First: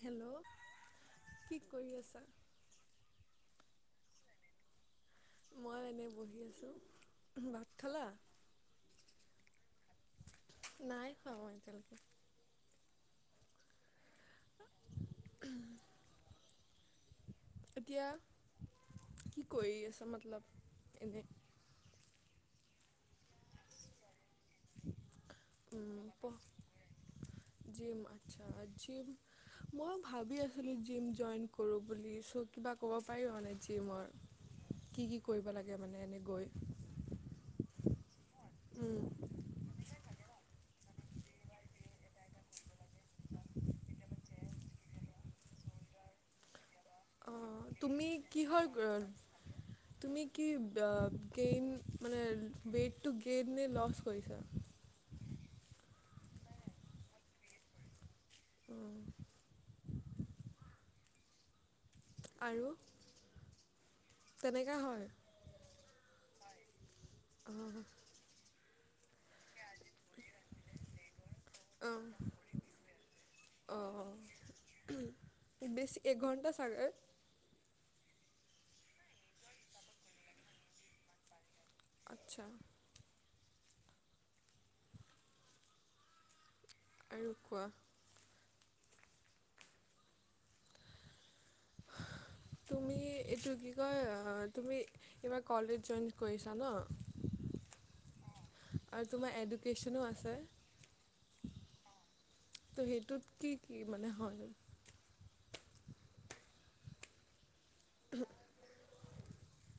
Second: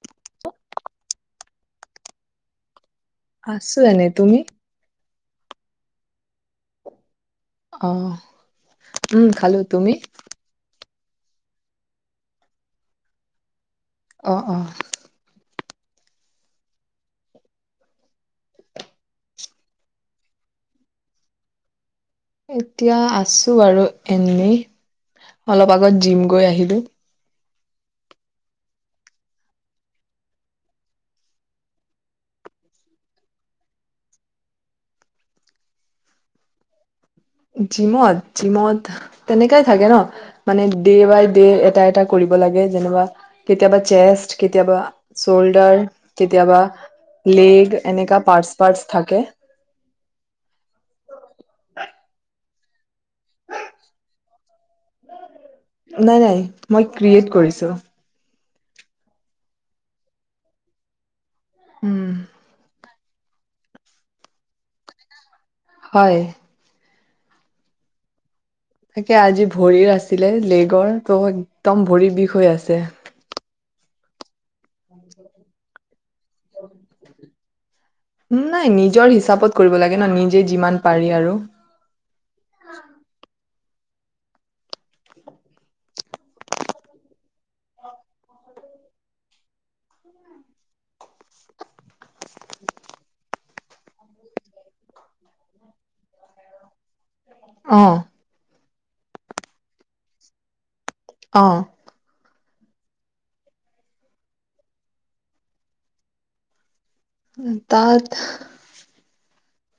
Hello কি কৰি আছা? আছো এনেই তুমি। মই এনেই বহি আছোঁ। ভাত খালা আহ উম খালো তুমি? নাই খোৱা মই এতিয়ালৈকে। অ! অ! এতিয়া কি কৰি আছে মতলব এনেই এতিয়া আছো বাৰু এ ি অলপ আগত জিম পঢ় গৈ আহিলো। জিম আচ্ছা জিম মই ভাবি আছিলোঁ জিম জইন কৰোঁ বুলি চ' কিবা ক'ব পাৰি মানে জিমৰ কি কি কৰিব লাগে মানে এনে গৈ জিমত জিমত তেনেকাই থাকে ন মানে ডে বাই ডে এটা এটা কৰিব লাগে যেনবা কেতিয়াবা চেষ্ট কেতিয়াবা চল্ডাৰ কেতিয়াবা অ লেগ তুমি এনেকা পাৰ্টচ কিহৰ পাৰ্টচ থাকে তুমি কি গেইন মানে ৱেইট টু গেইনে নে লছ কৰিছা নাই নাই মই ক্ৰিয়েট কৰিছো উ উম তেনেকা হয় হয় অ তাকে আজি ভৰিৰ আছিলে লেগৰ ত একদম ভৰি অ' বিষ হৈ আছে উম বেছি এক ঘণ্টা চাগে নাই নিজৰ হিচাপত কৰিব লাগে ন নিজে যিমান পাৰি আৰু আচ্ছা আৰুু কোৱা তুমি এইটো কি কয় তুমি এইবাৰ কলে [unintelligible] চেঞ্জ কৰিছা ন অ আৰু তোমাৰ এডুকেশ্যনো আছে অ ত' সেইটোত কি কি মানে হয় তাত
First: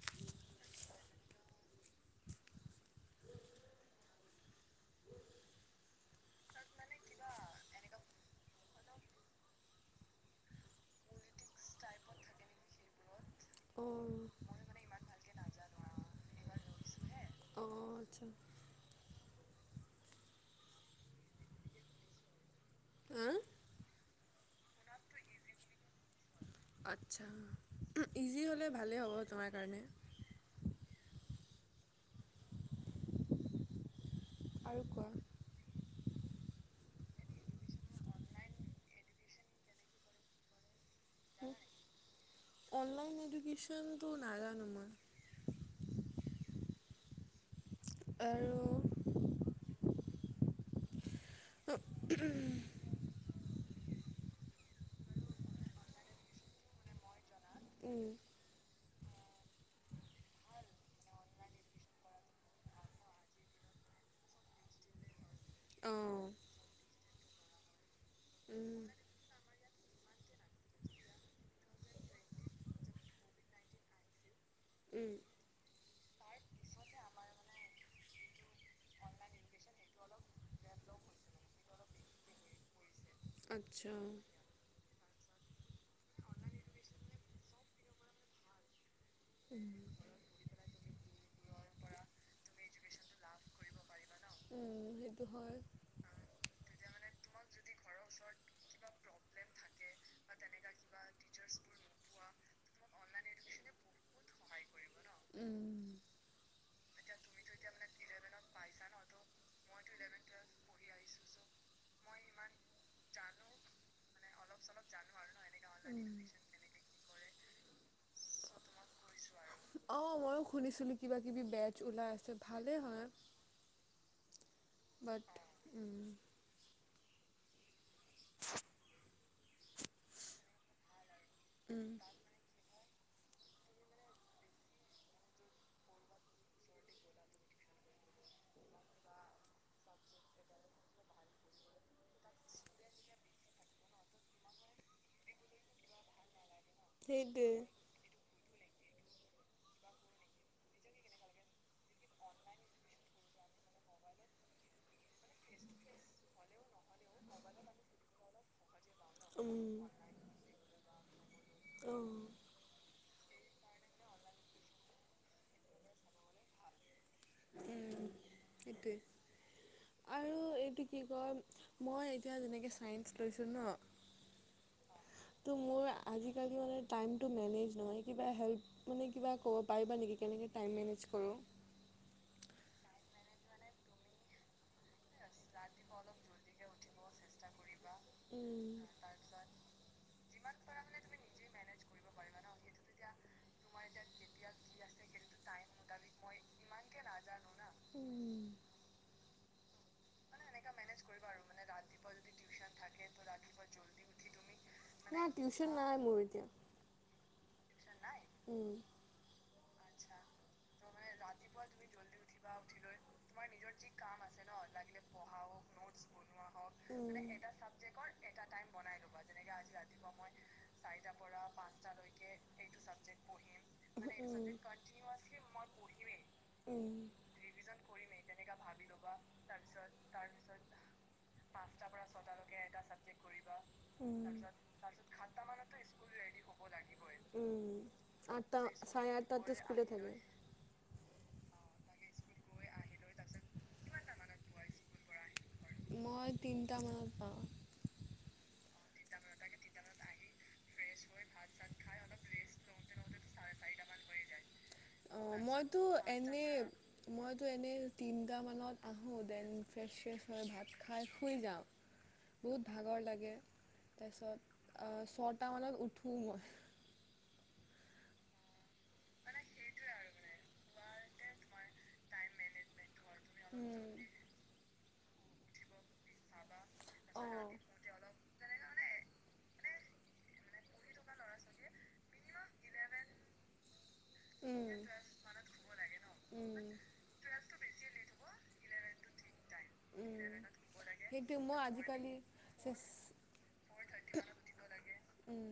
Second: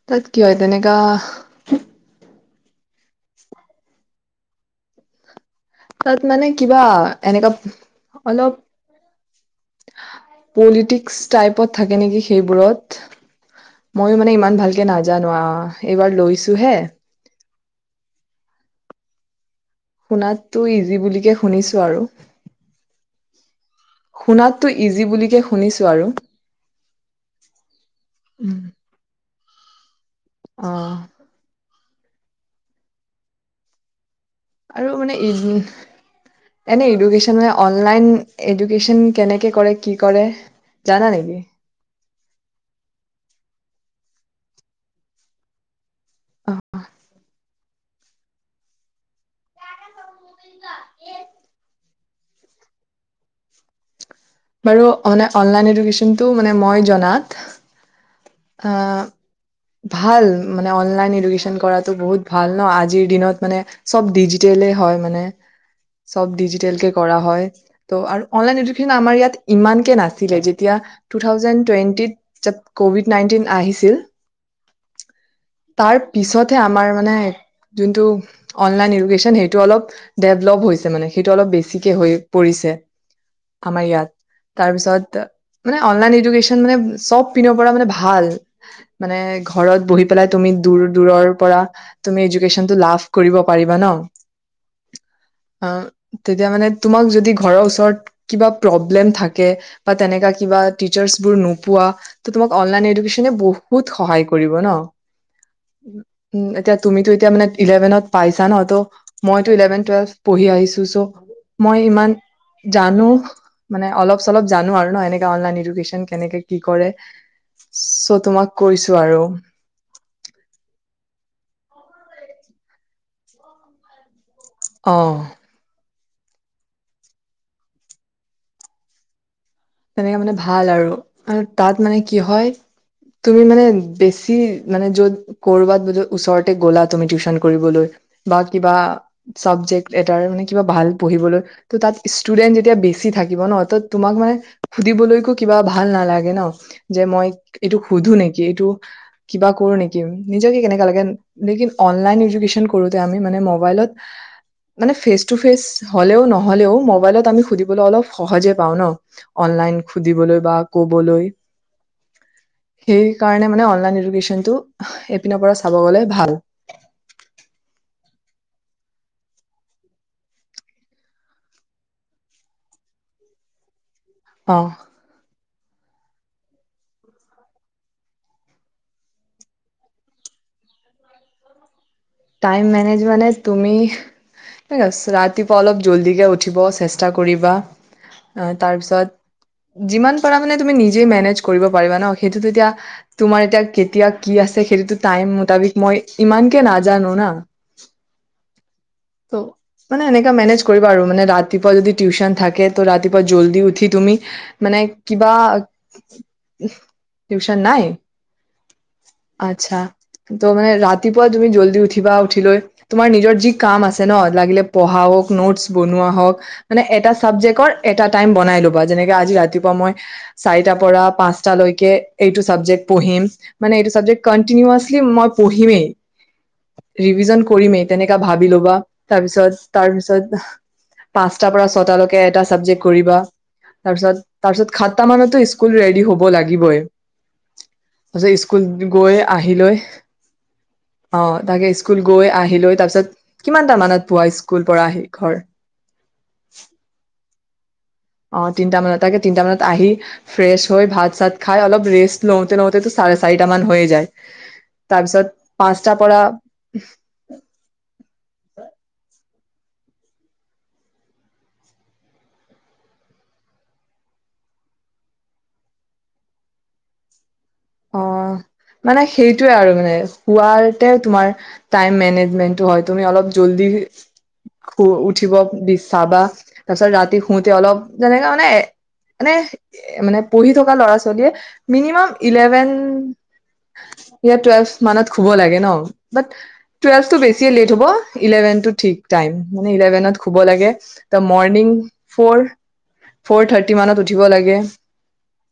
তাত কি হয় তেনেকা তাত মানে কিবা এনেুৱা অলপ পলিটিক্স টাইপত থাকে নেকি সেইবোৰত ময়ো অ' মানে ইমান ভালকে নাজানো আহ এইবাৰ লৈছো হে অ আছা শুনাততো ইজি বিকে শুনিছো আৰু হা শুনাততো ইজি বুলিুলিকে শুনিছোঁ আৰু আচছা ইজি হলে ভালে হ'ব তোমাৰ কাৰণে আহ আৰু মানে উ এনে এডুকেশ্যন অনলাইন এডুকে্যন কেনেকে কৰে কি কৰে জানা নেকি অনলাইন এডুকেশনটো নাগ নোা অ আৰু [inaudible] উম বাৰু অন অনলাইন এডিকেশ্চনটো মই জনাত উম অ ভাল মানে অনলাইন এডুকেশ্যন কৰাতো বহুত ভাল ন আজিৰ দিনত মানে চব ডিজিটেলেই হয় মানে চব অ' ডিজিটেল কে কৰা হয়। ত' আৰু অনলাইন উম এডুকেশ্যন আমাৰ ইয়াত ইমানকে নাছিলে যেতিয়া টু থাউজ্যান্ড টুৱেনটিত যাব কভিড নাইনটিন নাইটিন আহিছিল উম। তাৰ পিছতহে আমাৰ মানে যোনটো অনলাইন ইডুকেশ্যন সেইটো অলপ ডেভলপ হৈছে মানে সেইটো অলপ বেছিকে হৈ পৰিছে। আমাৰ আচ্ছা। ইয়াত তাৰপিছত মানে অনলাইন এডুকেশ্চন মানে চব পিনৰ পৰা মানে ভাল। মানে ঘৰত বহি পেলাই তুমি দূৰ দূৰৰ পৰা তুমি এডুকেশ্চনটো লাভ কৰিব পাৰিবা ন। উম সেইটো হয় অ তেতিয়া মানে তোমাক যদি ঘৰৰ ওচৰত কিবা প্ৰব্লেম প্ৰবলেম থাকে বা তেনেকা কিবা টিচচাৰবোৰ নোপোৱা অনলাইন এডুকেশ্চনে বহুত সহায় কৰিব ন, উম উম এতিয়া তুমি টো এতিয়া ইলেভেন পাইছা ন মইতো ইলেভেন টুৱেলভ পঢ়ি আহিছো চ' মই ইমান জানো। মানে অলপ চলপ জানো আৰু ন এনেকে অনলাইন এডুকেচন কেনেকে কি কৰে চ' তোমাক কৈছো আৰু অ ময়ো শুনিছিলো কিবা কিবি বেজ ওলাই আছে ভালেই হয়। অ বাট উম। তেনেকে মানে ভাল আৰু। আৰু তাত উম মানে কি হয় তুমি মানে বেছি মানে যত কৰবাত যদি ওচৰতে গলা তুমি টিউচনলৈ কৰিবলৈ বা কিবা চাবজেক্ট এটা ভাল পঢ়বলৈ তাত ষ্টুডেন্ত বেছি যেতিয়া বেছি থাকিব ন তোমাক মানে সুধিবলৈকো কিবা ভাল নালাগে ন। যে মই সেইটোৱে এইটোক সোধো নেকি। এইটো কিবা কৰো নেকি নিজেকে কেনেকা লাগে লেকিন অনলাইন এডুকেচন কৰোতে আমি মানে মবাইলত মানে ফেচ টু ফেচ হলেও নহলেও মবাইলত আমি সুধিবলৈ অলপ সহজে পাও ন। উম অনলাইন শুধিবলৈ বা কবলৈ। অ'। সেই কাৰণে মানে অনলাইন এডুকেচনটো এপিনৰ পৰা চাব গলে ভাল। সেইটোৱেই আৰু এইটো কি কয় মই এতিয়া যেনেকৈ ছাইন্ঞ্চ লৈছোঁ ন অ'। ত' মোৰ আজিকালি মানে টাইমটো মেনেজ নহয় কিবা হেল্প মানে কিবা ক'ব পাৰিবা নেকি কেনেকৈ টাইম মেনেজ কৰোঁ। টাইম মেনেজ মানে তুমি ৰাতিপুৱা অলপ জল্দিকে উঠিব চেষ্টা কৰিবা। অ উম তাৰ পিছত যিমান পাৰা মানে তুমি নিজে মেনেজ কৰিব পাৰিবা ন সেইটোতো এতিয়া তোমাৰ এতিয়া কেতিয়া কি আছে সেইটোতো টাইম মতাবিক মই ইমানকে নাজা [unintelligible] তও মানে এনেকা মেনেজ কৰিবা আৰু মানে ৰাতিপুৱা যদি টিউচন থাকে ত ৰাতিপুৱা জল্দি উঠি তুমি মানে না কিবা টিউচন নাই মোৰ এতিয়া টিউচন নাই উম আচ্ছা ত মানে ৰাতিপুৱা তুমি জল্দি উঠিবা উঠি লৈ তোমাৰ নিজৰ যি কাম আছে ন? লাগিলে পঢ়া হওক, নোটছ বনুৱা হওক। মানে এটা চাবজেক্টত এটা টাইম বনাই লবা, যেনেকে আজি ৰাতিপুৱা মই চাৰিটা পৰা পাঁচটালৈ এইটো চাবজেক্ট পঢ়িম। মানে এইটো চাবজেক্ট কণ্টিনিয়াছলী মই পঢ়িম ৰিভিৰ্জন কৰিমে, তেনেকা ভাবি ল'বা, তাৰ পিছত, তাৰপিছত পাঁচটা পৰা ছয় টালৈকে এটা চাবজেক্ট কৰিবা তাৰ পিছত তাৰপিছত সাতটা মানতো স্কুল ৰেডি হ'ব লাগিবই, তাৰিছত আঠটা স্কুল গৈ আহি লৈ অঁ, তাকে। স্কুল গৈ আহি লৈ তাৰপিছত কিমানটা মানত পোৱা স্কুল পৰা আহি ঘৰ? মই তিনিটামানত পাওঁ অ। তিনটা মানত তাকে তিনটা মানাত আহি ফ্ৰেছ হৈ ভাত চাত খাই অলপ ৰেষ্ট লওঁতে লওঁতেতো চাৰে চাৰিটা মান হৈ যায়। তাৰ পিছত অ' মইতো পাঁচটাৰ পৰা এনেই মইতো এনেই তিনিটামানত আহোঁ দেন ফ্ৰেছ ফ্ৰেছ হয় ভাত খাই শুই যাওঁ, বহুত ভাগৰ লাগে। তাৰপিছত ছটা মানত উঠো মই। অঁ, মানে সেইটোয়ে আৰু, মানে শোৱাতে তোমাৰ টাইম মেনেজমেন হয়। তুমি অলপ জল্দি উম। উঠিব বিচ চা বা। তাৰপিছত ৰাতি শুতে অ'। অলপ যেনেকা মানে মানে, মানে পঢ়ি থকা ল'ৰা ছোৱালীয়ে মিনিমাম ইলেভেন। টুৱেলভ উম, মানত শুব লাগে ন? বাত, উম, টুৱেলটো বেছিয়ে লেট হ'ব, ইলেভেন টো থিক টাইম। মানে ইলেভেনত উম। শুব লাগে, দ সেইটো মই মৰ্নিং আজিকালি ফৰ চেচ ফৰ থাৰ্টি মানত উঠিব লাগে। উম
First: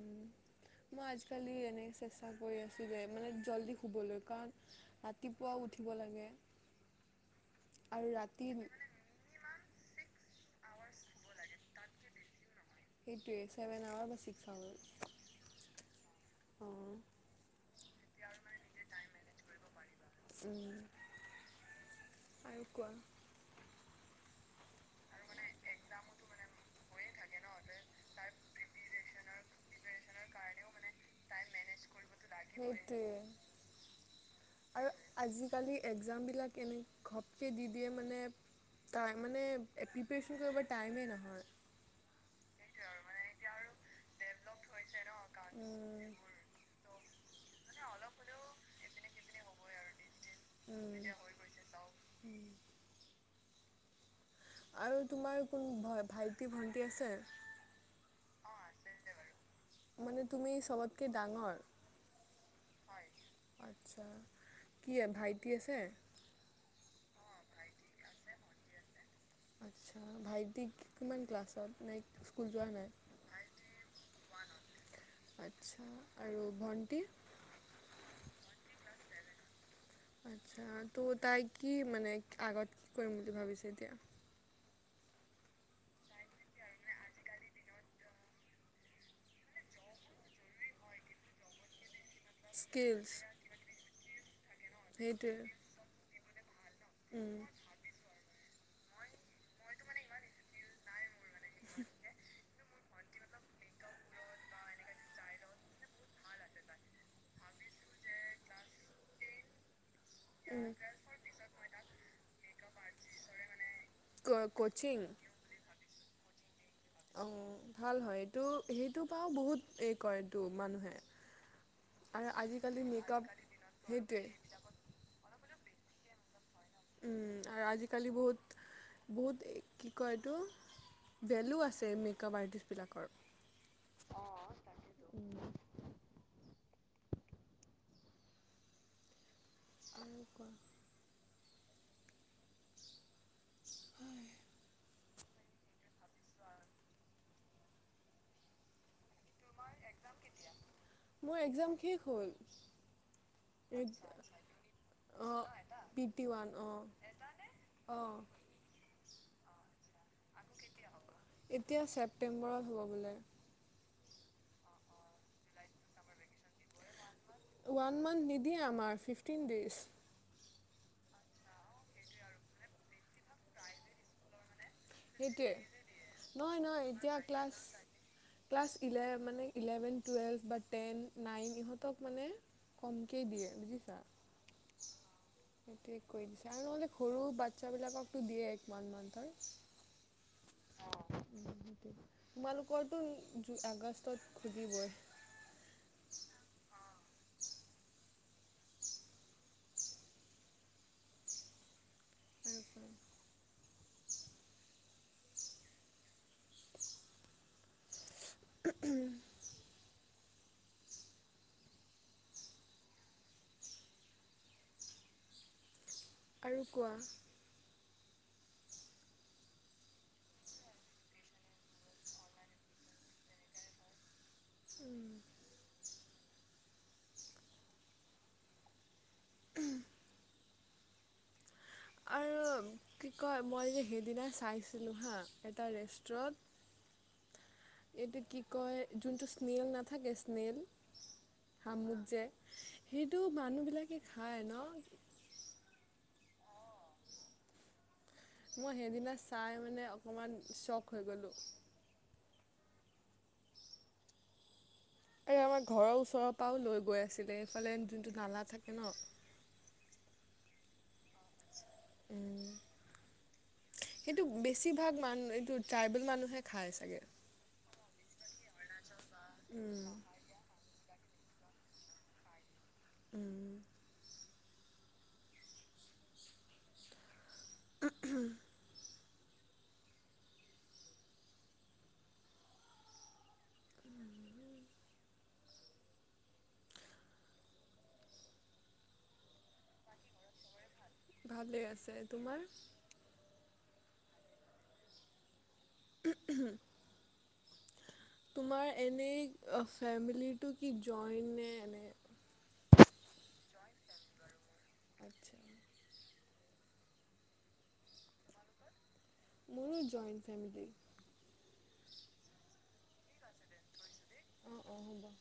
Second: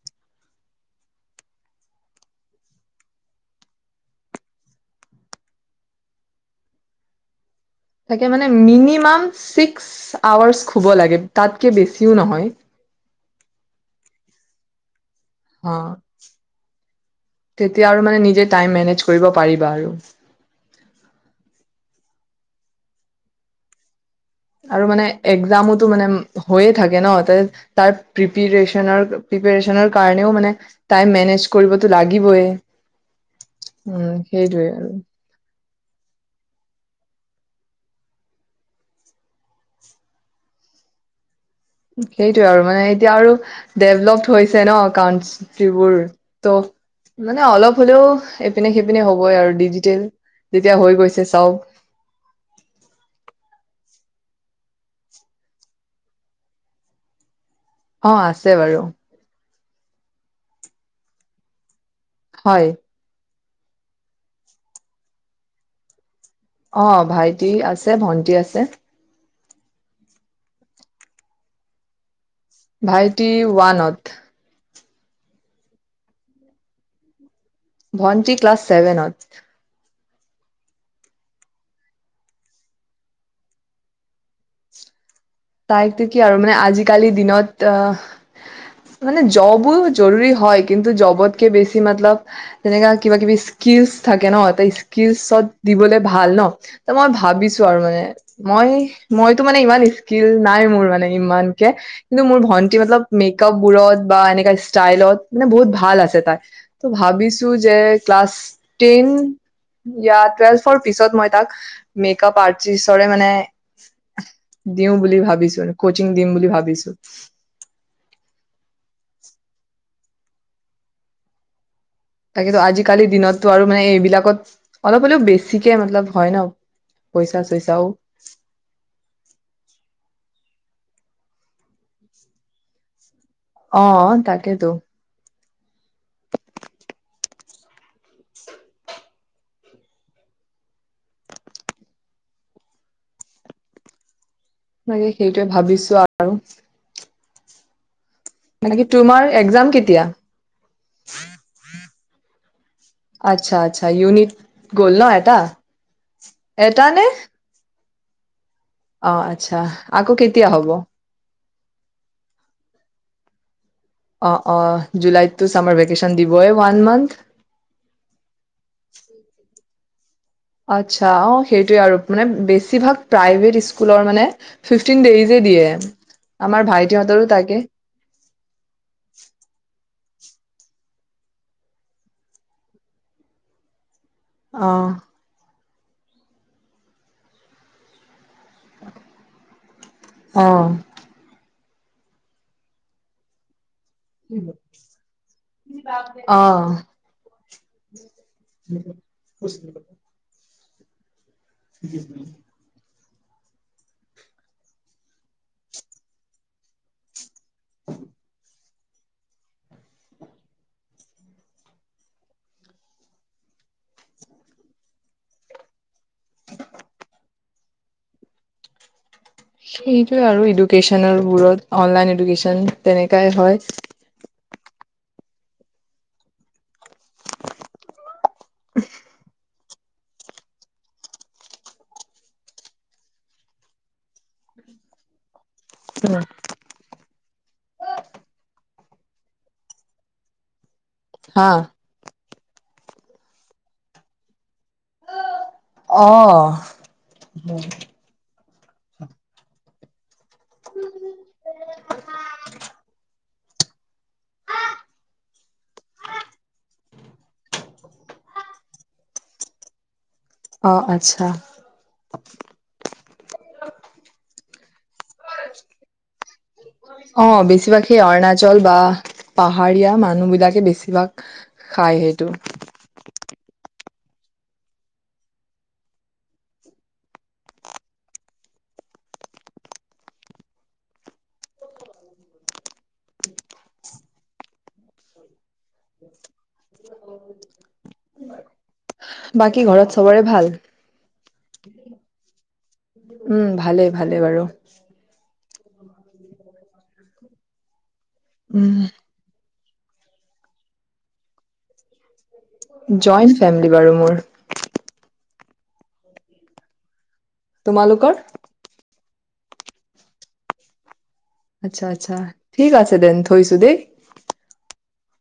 মই আজিকালি এনে চেষ্টা কৰি আছোঁ দে, মানে জল্দি শুবলৈ কাৰণ ৰাতিপুৱাও উঠিব লাগে। আৰু তাকে ৰাতি মানে মিনিমাম ছিক্স আৱাৰচ শুব লাগে তাতকে বেছিও নহয়। সেইটোৱে ছেভেন আৱাৰ বা ছিক্স আৱাৰ। অঁ, অঁ উম তেতিয়া আৰু মানে নিজে টাইম মেনেজ কৰিব পাৰিবা আৰু। আৰু কোৱা। আৰু মানে এক্সামটো মানে হৈয়ে থাকে ন তাৰ প্ৰিপচনৰ প্ৰিপৰেচনৰ কাৰণেও মানে টাইম মেনেজ কৰিবতো লাগিবয়ে। সেইটোৱে উম, সেইটোৱে আৰু। এক্সাম বিলাক এনে ঘপকৈ দি দিয়ে মানে তাই, মানে, প্ৰিপেশচন কৰিব টাইমেই নহয়। সেইটোয়ে আৰু মানে এতিয়া আৰু ডেভলপড হৈছে ন একাউ ফিবোৰ ত [unintelligible] মানে অলপ হ'লেও এপিনে সেইপিনে হ'বই আৰু ডিজিটেল। তেতিয়া হৈ গৈছে চব। আৰু তোমাৰ কোন ভাইটি-ভন্টি আছে? অঁ, আছে বাৰু। মানে তুমি চবতকে ডাঙৰ? হয়। আচ্ছা, কি, ভাইটি আছে? অঁ, ভাইটি আছে, ভন্টি আছে। আচ্ছা ভাইটিক কিমান ক্লাছত নাইক ভাইটি ওৱানত। আচ্ছা আৰু ভণ্টি? ভন্টি ক্লাছ ছেভেনত। আচ্ছা ত' তাই কি মানে আগত কি কৰিম বুলি ভাবিছে এতিয়া? তাইতো কি আৰু মানে আজিকালিৰ দিনত আহ মানে জবো জৰুৰী হয়, কিন্তু জবতকে বেছি মতলব তেনেকা স্কিলছ কিবা কিবি স্কিলচ থাকে ন। সেইটোৱে স্কিলছত দিবলে ভাল ভাল ন। ত মই ভাবিছো আৰু মানে মই মইতো মানে ইমান স্কিলচ নাই মোৰ মানে। ইমানকে কিন্তু মোৰ ভন্টি মতলব মেকআপ বোৰত বা এনেকুৱা ষ্টাইলত মানে বহুত ভাল আছে তাই ত' ভাবিছো যে ক্লাছ টেন য়া টুৱেলফৰ পিছত মই তাক মেকআপ আৰ্ট আৰ্টিষ্টৰে মানে ক ক দিওঁ বুলি ভাবিছো। কচিং দিম বুলি ভাবিছো। অ ভাল হয় এইটো সেই টো পৰাও বহুত এই কৰেটো, মানুহে। আৰু তাকে টো আজিকালি আজিকালিৰ মেকআপ দিনততো আৰু মানে সেইটোৱে এইবিলাকত অলপ হলেও বেছি বেছিকে মতলব হয় ন। উম পইচা আৰু চইচাও আজিকালি বহুত বহুত কি কয় এইটো ভেলু আছে মেকআপ আৰ্টিষ্টবিলাকৰ। অ তাকেতো। [unintelligible] বাকী সেইটোৱে ভাবিছো আৰু। মানে কি তোমাৰ একজাম কেতিয়া? মোৰ একজাম শেষ হ'ল, আচ্ছা আচ্ছা ইউনিট গ'ল ন অ এটা পি টি ওৱান এটা উম। নে অঁ। অ আচ্ছা, আকৌ কেতিয়া হব? এতিয়া ছেপ্তেম্বৰত হ'ব বোলে। অ অ জুলাইতটো চামাৰ ভেকেচন দিবই ওৱান মান্থ। ওৱান মান্থ নিদিয়ে আমাৰ ফিফটিন ডেইজ। আচ্ছা অ সেইটোযৱে আৰু মানে বেছিভাগ প্ৰাইভেট স্কুলৰ মানে ফিফটিন ডেইজে এইটোৱে দিয়ে নহয় আমাৰ নহয় এতিয়া ভাইটিহঁতৰো তাকে ক্লাছ ক্লাছ ইলে মানে ইলেভেন টুৱেল্ভ বা টেন নাইন ইহঁতক মানে কমকে দিয়ে বুজিছা অঁ সেইটোৱে কৰি দিছে আৰু নহ'লে সৰু বাচ্ছাবিলাককতো দিয়ে এক [unintelligible] অ তোমালোকৰটো [unintelligible] আগষ্ট অ [inaudible] আৰু [inaudible] কোৱা আৰু কোৱা সেইটোৱে আৰু এডুকেশ্যনেলবোৰত অনলাইন এডুকেশ্যন তেনেকাই হয় উম আৰু কি কয় মই যে সেইদিনা চাইছিলোঁ হা এটা উম, ৰেষ্টুৰেট এইটো কি কয় যোনটো স্নেইল নাথাকে স্নেইল হা। শামুক যে সেইটো মানুহ বিলাকে খায় ন অ মই সেইদিনা চাই মানে অকমান চক হৈ গ'লোঁ এই আমাৰ ঘৰৰ ওচৰৰ পৰাও লৈ গৈ আছিলে এইফালে যোনটো নালা থাকে ন অ আচ্ছা [inaudible] সেইটো বেছিভাগ মানুহ এইটো ট্ৰাইবেল মানুহে খায় চাগে অ বেছিভাগ সেই অৰুণাচল বা পাহাৰীয়া মানুহ বিলাকে বেছিভাগ খাই সেইটো [unintelligible] বাকী ঘৰত সবৰে ভাল ভালেই আছে তোমাৰ উম ভালে ভালেই বাৰু [unintelligible] তোমাৰ উম, এনেই ফেমিলি টো কি জইন নে এনেে জইণ্ট ফেমিলি বাৰু মোৰ আচ্ছা তোমালোকোক মোৰো জইণ্ট ফেমিলি আচ্ছা আচ্ছা ঠিক আছে দেন থৈছো দেই অহব